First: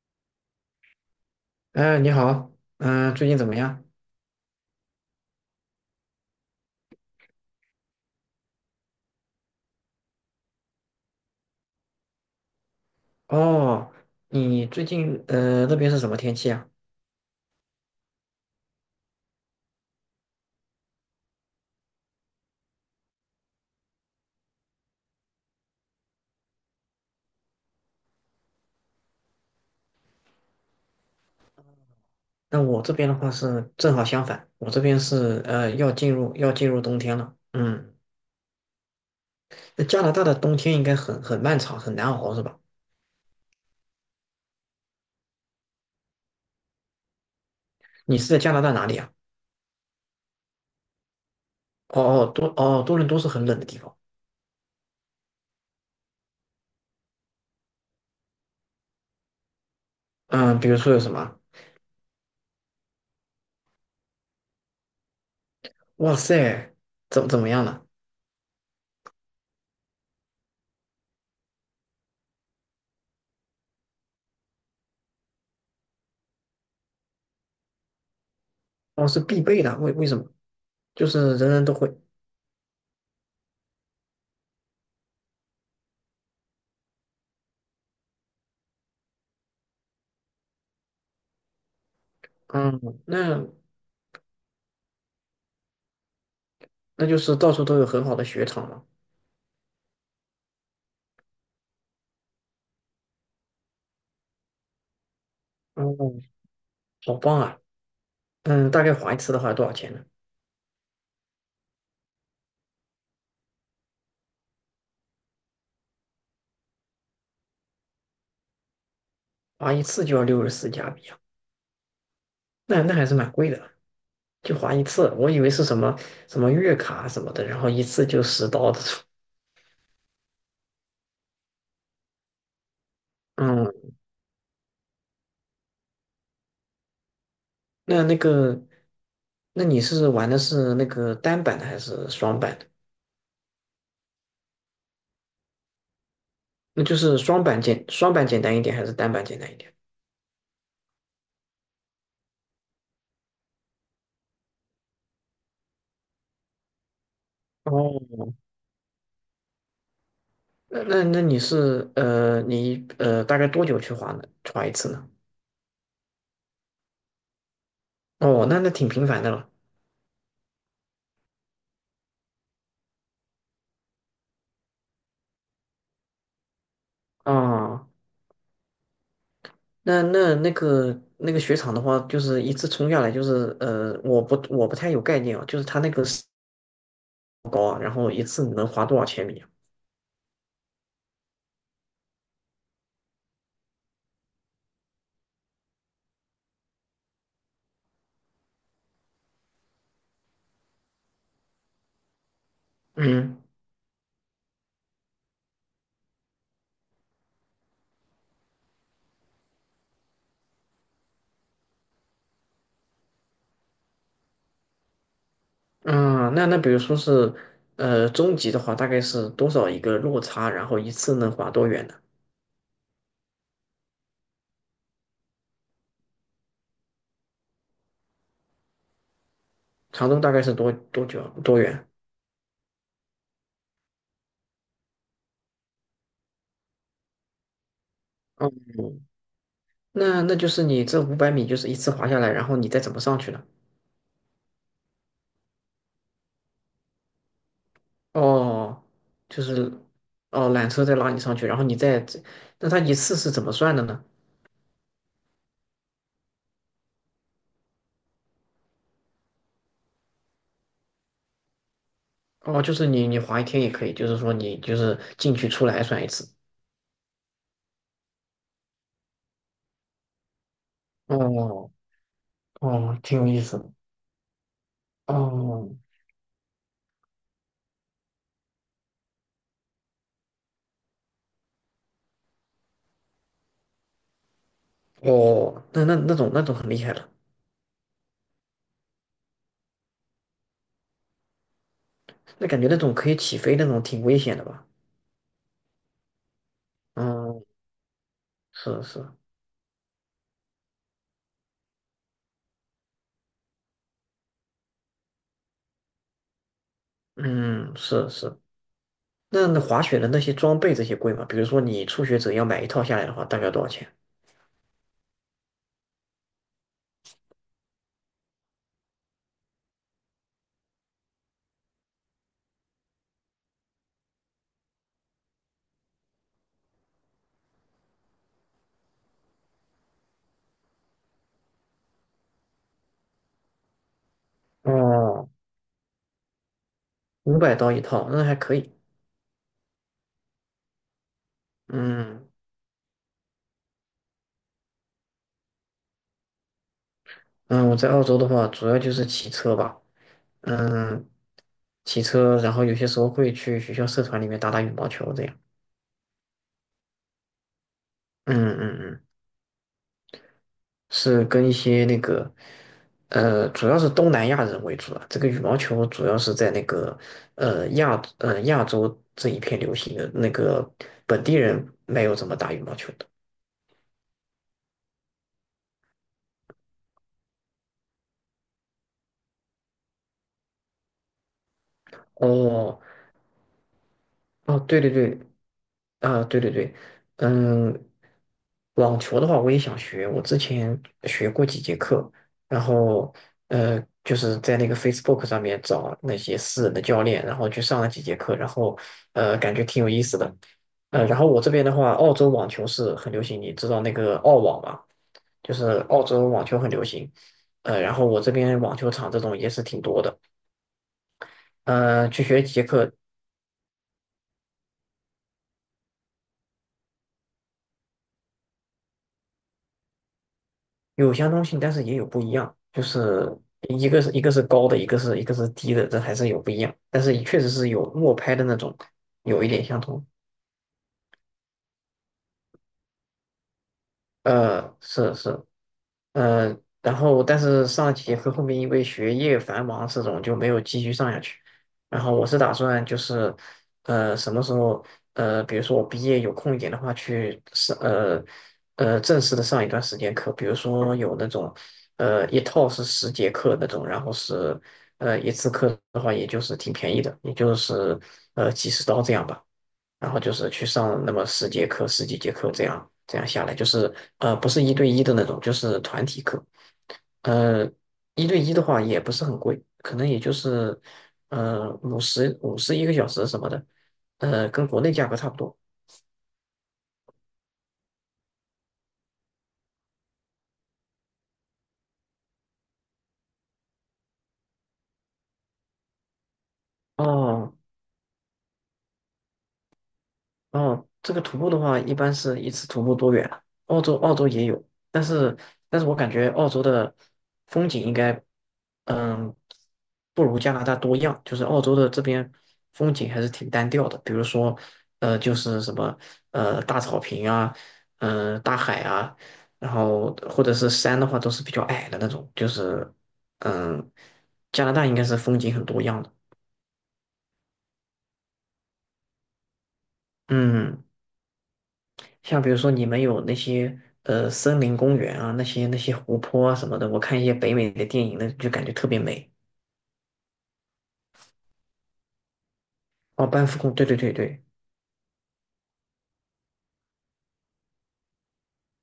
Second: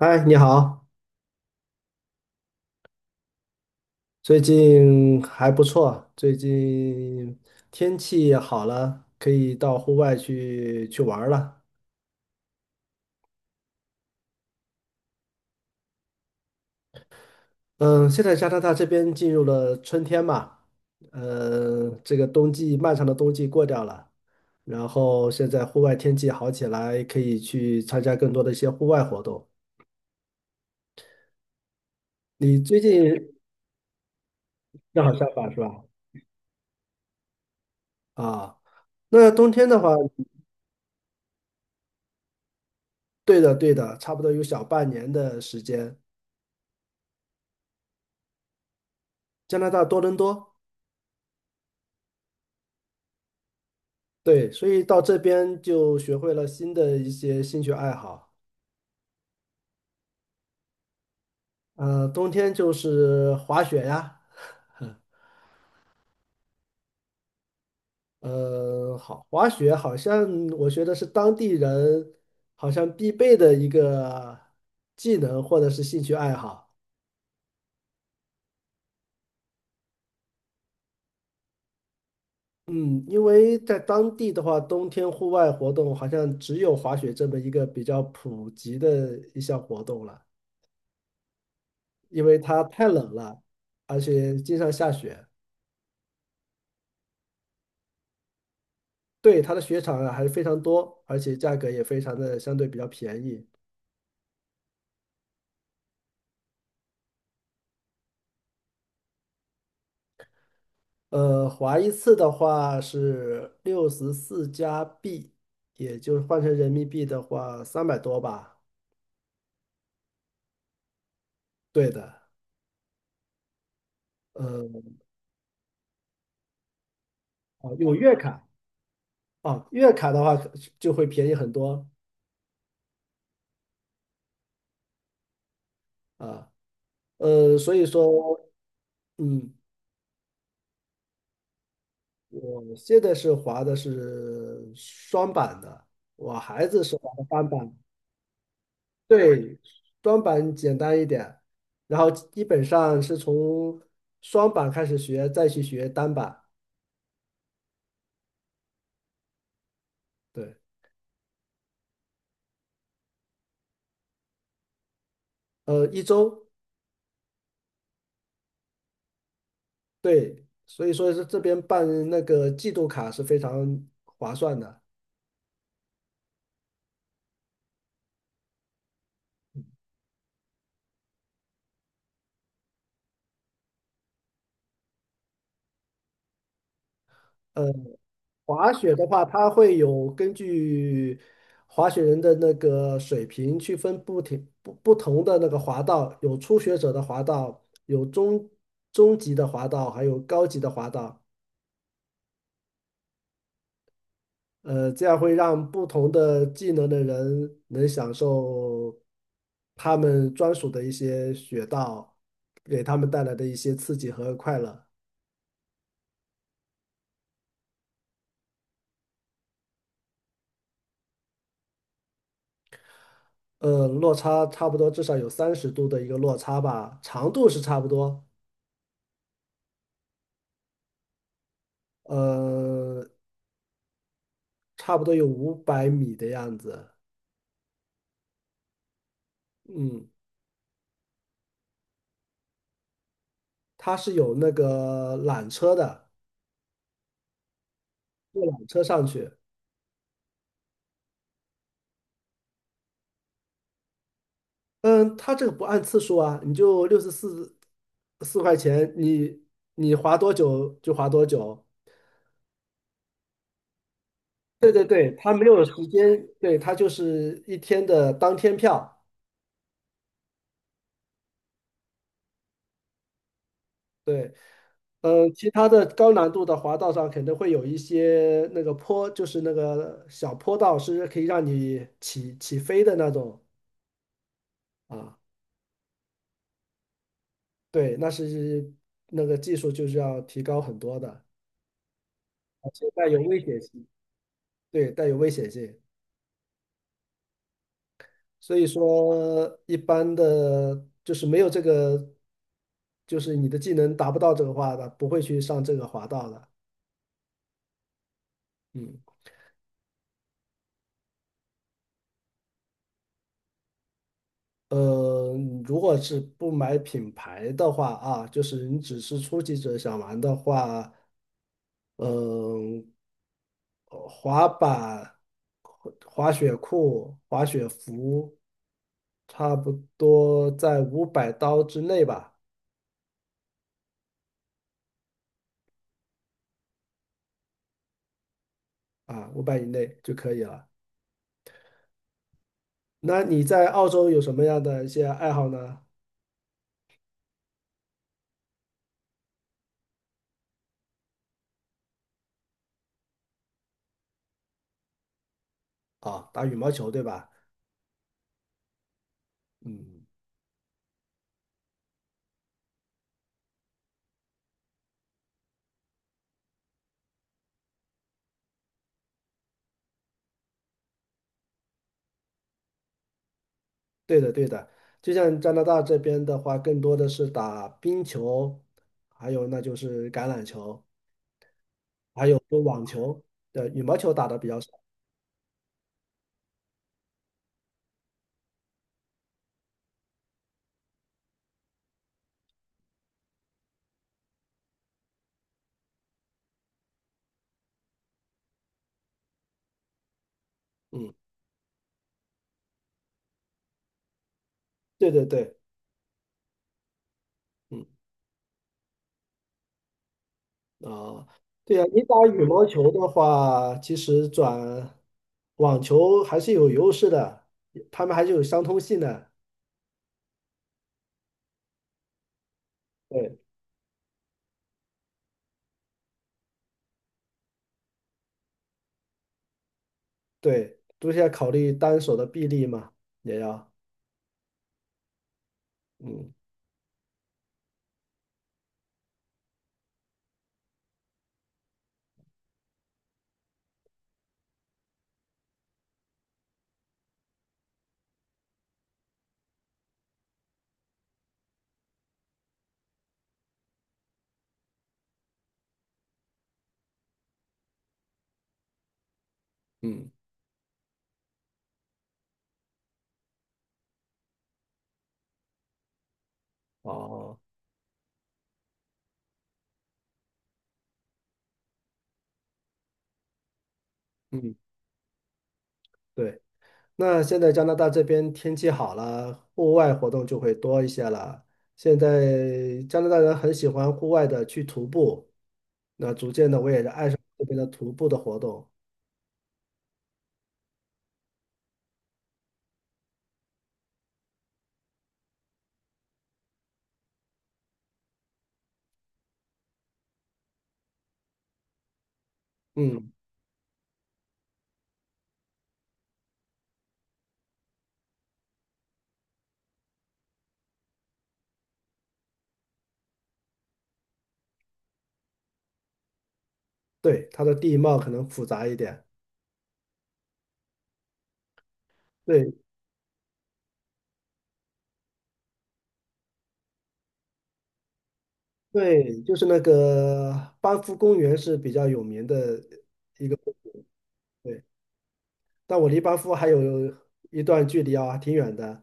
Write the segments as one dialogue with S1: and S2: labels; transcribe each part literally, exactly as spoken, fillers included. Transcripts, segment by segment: S1: 嗨，你好，
S2: 哎，你好，嗯、最近怎么样？
S1: 最近还不错，最近天气好了，可以到户外去去玩儿了。
S2: 哦，你最近呃那边是什么天气啊？
S1: 嗯，现在加拿大这边进入了春天嘛，呃，这个冬季漫长的冬季过掉了，然后现在户外天气好起来，可以去参加更多的一些户外活动。你
S2: 那
S1: 最
S2: 我这边的话
S1: 近
S2: 是正好相反，我这边
S1: 正好相
S2: 是
S1: 反是
S2: 呃
S1: 吧？
S2: 要进入要进入冬天了。嗯，
S1: 啊，那冬天的
S2: 那
S1: 话，
S2: 加拿大的冬天应该很很漫长，很难熬是吧？
S1: 对的对的，差不多有小半年的时间，
S2: 你是在加拿大哪里啊？
S1: 加拿大多伦多。
S2: 哦哦，多哦多伦多是很冷的地方。
S1: 对，所以到这边就学会了新的一些兴趣爱好。
S2: 嗯，比如说有什么？
S1: 呃，冬天就是滑雪呀。
S2: 哇塞，怎怎么样呢？
S1: 呃，好，滑雪好像我觉得是当地人好像必备的一个技能或者是兴趣爱好。
S2: 哦，是必备的，为为什么？就是人人都会。
S1: 嗯，因为在当地的话，冬天户外活动好像只有滑雪这么一个比较普及的一项活动了，因为它
S2: 嗯，
S1: 太冷了，
S2: 那
S1: 而且经常下雪。
S2: 那就是到处都有很好的雪场嘛。
S1: 对，它的雪场啊还是非常多，而且价格也非常的相对比较便宜。
S2: 哦，好棒啊！嗯，大概划一次的话多少钱呢？
S1: 呃，滑一次的话是六十四加币，也就是换成人民币的话三百多吧。
S2: 划一次就要六十四加币啊，
S1: 对的。
S2: 那那还是蛮贵的，就
S1: 呃，
S2: 划一次。我以为是什么什么月卡什么的，然后
S1: 哦
S2: 一
S1: 有
S2: 次
S1: 月
S2: 就
S1: 卡，
S2: 十刀的。
S1: 哦，月卡的话可就会便宜很多
S2: 嗯，
S1: 啊。呃，所以
S2: 那那
S1: 说，
S2: 个，
S1: 嗯，
S2: 那你是玩的是那个单板的还是双板的？
S1: 我现在是滑的是双板的，我孩
S2: 那
S1: 子是
S2: 就
S1: 滑
S2: 是
S1: 的
S2: 双
S1: 单
S2: 板
S1: 板。
S2: 简双板简单一点还是单板简单一
S1: 对，
S2: 点？
S1: 双板简单一点，然后基本上是从双板开始学，再去学单板。
S2: 哦，
S1: 对。
S2: 那那那你是呃你呃大概多久去划呢？划一次呢？
S1: 呃，一周。
S2: 哦，那那挺频繁的了。
S1: 对，所以说是这边办那个季度卡是非常划算的。
S2: 哦，那那那个那个雪场的话，就是一次冲下来，就是呃，我不我不太有概念啊，就是它那个是多
S1: 呃，
S2: 高啊，然后一次能
S1: 滑
S2: 滑
S1: 雪
S2: 多少
S1: 的话，
S2: 千米啊？
S1: 它会有根据滑雪人的那个水平去分不停不不同的那个滑道，有初学者的滑道，有中中级的滑道，还有高级的滑道。
S2: 嗯
S1: 呃，这样会让不同的技能的人能享受他们专属的一些雪道，给他们带来的一些刺激和快乐。
S2: 啊那那比如说是呃中级的话，大概是多少一个落差，然后一次能滑多远呢？
S1: 呃，落差差不多至少有三十度的一个落差吧，长度是差不多，
S2: 长度大概是多多久多远？
S1: 呃，差不多有五百米的样子。
S2: 哦，
S1: 嗯，
S2: 那那就是你这五百米就是一次滑下来，然后你再怎么上去呢？
S1: 它是有那个缆车的，坐缆车
S2: 哦，
S1: 上去。
S2: 就是哦缆车再拉你上去，然后你再，那它一次是怎么算的呢？
S1: 嗯，它这个不按次数啊，你就六十四四块钱，你你划多久就划多久。
S2: 哦，就是你你滑一天也可以，就是说你
S1: 对
S2: 就
S1: 对
S2: 是
S1: 对，它
S2: 进
S1: 没
S2: 去
S1: 有
S2: 出来
S1: 时
S2: 算一
S1: 间，
S2: 次。
S1: 对，它就是一天的当天票。
S2: 哦哦，挺有意思的。
S1: 对。嗯，其
S2: 哦
S1: 他的高难度的滑道上肯定会有一些那个坡，就是那个小坡道是可以让你起起飞的那种啊。
S2: 哦，那那那种那种很厉害了，
S1: 对，那是那个技术就是要提高很多的，
S2: 那感觉那
S1: 现
S2: 种
S1: 在
S2: 可以
S1: 有
S2: 起
S1: 危
S2: 飞
S1: 险
S2: 那种
S1: 性，
S2: 挺危险的吧？
S1: 对，带有危险性。
S2: 嗯，
S1: 所以
S2: 是是，
S1: 说一般的就是没有这个，就是你的技能达不到这个话的，不会去上这个滑道的。
S2: 嗯是是。
S1: 嗯。
S2: 那那滑雪的那些装备这些贵吗？比如说你初学者要买一套下来的话，大概多少钱？
S1: 呃，如果是不买品牌的话啊，就是你只是初级者想玩的话，嗯、滑板、滑雪裤、滑雪服，差不多在五百刀之内吧。
S2: 哦，五百刀一套，那还可以。
S1: 啊，五百以内就可以了。
S2: 嗯
S1: 那你在澳洲有什么样的一些爱好呢？
S2: 嗯，我在澳洲的话，主要就是骑车吧。嗯，骑车，然后有些时候会去学校社团里面打打羽毛球这样。
S1: 啊，打羽毛球对吧？
S2: 嗯嗯嗯，
S1: 嗯，
S2: 是跟一些那个，呃，主要是东南亚人为主啊。这个羽毛球主要是在那个呃亚呃亚洲这一片流行的，那个本地人没有怎么打羽毛球的。
S1: 对的对的，就像加拿大这边的话，更多的是打冰球，还有那就是橄榄球，还有就
S2: 哦
S1: 网球。对，羽毛球打的比
S2: 哦，
S1: 较少。
S2: 对对对，啊，对对对，嗯，网球的话我也想学，我之前学过几节课，然后呃，就是在那个 Facebook 上面找那些私人的教练，然后去上了几节课，然后呃，感觉挺有意思的。呃，
S1: 嗯，
S2: 然后我这边的话，澳洲网球是很流行，你知道那个澳网吗？
S1: 对对
S2: 就
S1: 对，
S2: 是澳洲网球很流行，呃，
S1: 嗯
S2: 然后我这边网球场这种也是挺多的，
S1: 啊，对呀，你
S2: 呃，
S1: 打
S2: 去学
S1: 羽
S2: 几节
S1: 毛球
S2: 课，
S1: 的话，其实转网球还是有优势的，他们还是有相通性的。
S2: 有相通性，但是也有不一样，就是
S1: 对
S2: 一个是一个是高的，一个是一个是低的，这还是有不一样，但是确实是有默拍的那种有一点相通。
S1: 对，都是要考虑单手的臂力嘛，也要，
S2: 呃，是是，
S1: 嗯
S2: 嗯、呃，然后但是上几节课后面因为学业繁忙这种就没有继续上下去。然后我是打算就是，呃，什么时候呃，比如说我毕业有空一点的话，去上呃呃正式的上一段时间课，比如说有那种呃一套是十节课那种，然后是呃一次课的话，也就是挺便宜的，也就是呃几十刀这样吧。
S1: 嗯，
S2: 然后就是去上那么十节课、十几节课这样，这样下来就是呃不是一对一的那种，就是团体课。
S1: 哦，
S2: 呃，一对一的话也不是很贵，可能也就是呃五十五十一个小时什么的，呃
S1: 嗯。
S2: 跟国内价格差不多。
S1: 对。那现在加拿大这边天气好了，户外活动就会多一些了。现在加拿大人很喜欢户外的去徒步，那逐渐的我也是爱上这
S2: 哦，
S1: 边的徒步的活动。
S2: 哦，这个徒步的话，一般是一次徒步多远啊？澳洲澳洲也有，但是但是我感觉澳洲的风景应该，嗯，不如加拿大多样。就是澳洲的这边风景
S1: 嗯，
S2: 还是挺单调的，比如说，呃，就是什么呃大草坪啊，嗯、大海啊，然后或者是山的话，都是比较矮的那种。就是嗯，加拿大应该是风景很多样的。
S1: 对，它的地貌可能复杂一点。
S2: 嗯，像比
S1: 对
S2: 如说你们有那些呃森林公园啊，那些那些湖泊啊什么的，我看一些北美的电影那就感觉特别
S1: 对，
S2: 美。
S1: 就是那个班夫公园是比较有名的一
S2: 哦，
S1: 个。
S2: 班夫公，对对对对，
S1: 对，但我离班夫还有一段距离啊，挺远的。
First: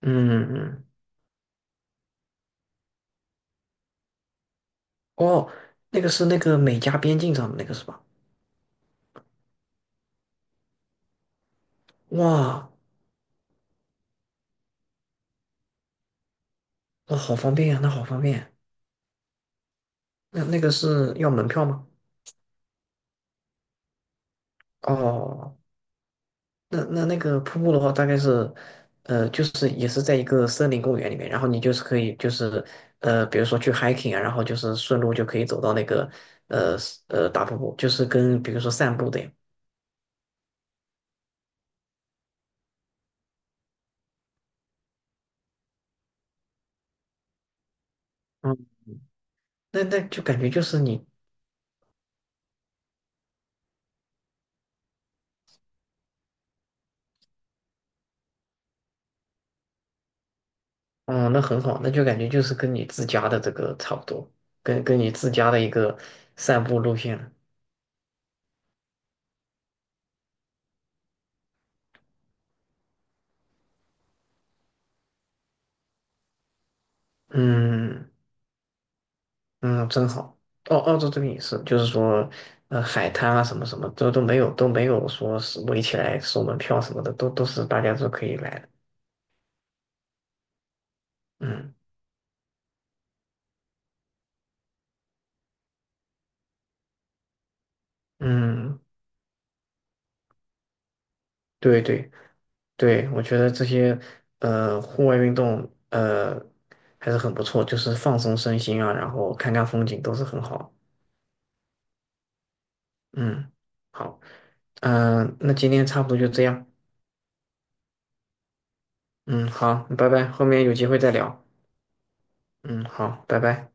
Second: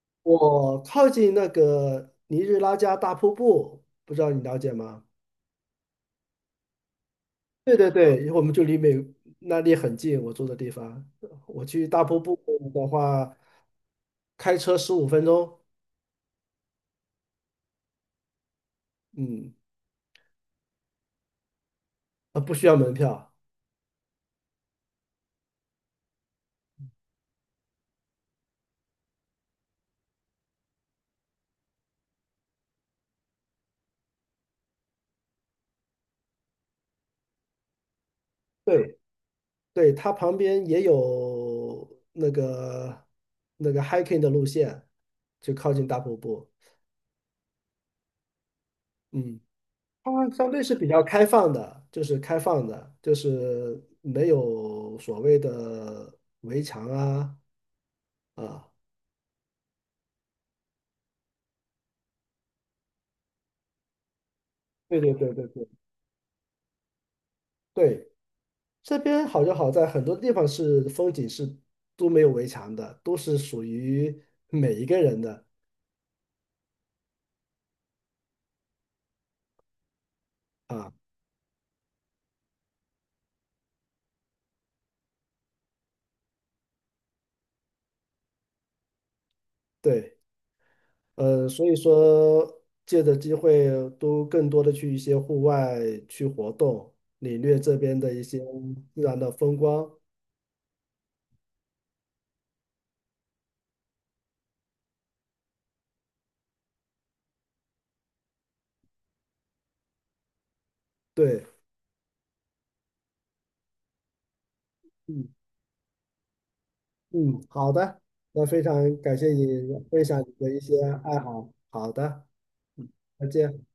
S2: 嗯嗯，
S1: 我
S2: 嗯
S1: 靠近那个尼日拉加大瀑布，不知道你了解吗？
S2: 哦，那个是那个美加边境上的那个
S1: 对
S2: 是
S1: 对
S2: 吧？
S1: 对，我们就离美那里很近，我住的地方，我去大瀑布
S2: 哇，
S1: 的话，开车十五分钟。
S2: 那好方便呀，那好方便。
S1: 嗯，
S2: 那那个是要门票吗？哦那那那个瀑布的话，大概是，呃，就是也是在一个森林公园里面，然后你就是可以就是，呃，比如说去 hiking 啊，然后就是顺路就可以走到那个，呃呃大瀑布，就是跟比如说散
S1: 对
S2: 步的呀，
S1: 对，它旁边也有那个那个 hiking 的路线，就靠近大瀑布。
S2: 嗯，
S1: 嗯，
S2: 那那就
S1: 它
S2: 感觉
S1: 相
S2: 就
S1: 对是
S2: 是
S1: 比较
S2: 你，
S1: 开放的，就是开放的，就是没有所谓的围墙啊啊。
S2: 哦、那很好，那就感觉就是跟你自家的这个差不多，跟跟
S1: 对
S2: 你
S1: 对
S2: 自
S1: 对对
S2: 家的
S1: 对
S2: 一个散步路线了
S1: 对，这边好就好在很多地方是风景是都没有围墙的，都是属于每一个人的
S2: 嗯。嗯，真好。澳
S1: 啊。
S2: 澳洲这边也是，就是说，呃，海滩啊，什么什么，都都没有，都没有说是围起来收门票什么的，都都是大家都可以来的。
S1: 对。呃，所
S2: 嗯
S1: 以说借着机会都更多的去一些户外去活动，领略这边的一些
S2: 嗯，
S1: 自然的风光。
S2: 对对对，我觉得这些呃户外运动呃还是很不错，就是放松身心啊，然后看看风景都是很好。
S1: 对。
S2: 嗯，好，
S1: 嗯
S2: 嗯、那今天差不多就这样。
S1: 嗯，好的，那非常感谢你
S2: 嗯，好，
S1: 分
S2: 拜
S1: 享
S2: 拜，
S1: 你
S2: 后
S1: 的一
S2: 面有
S1: 些
S2: 机会再
S1: 爱
S2: 聊。
S1: 好。好的，
S2: 嗯，
S1: 嗯，
S2: 好，
S1: 再
S2: 拜
S1: 见。
S2: 拜。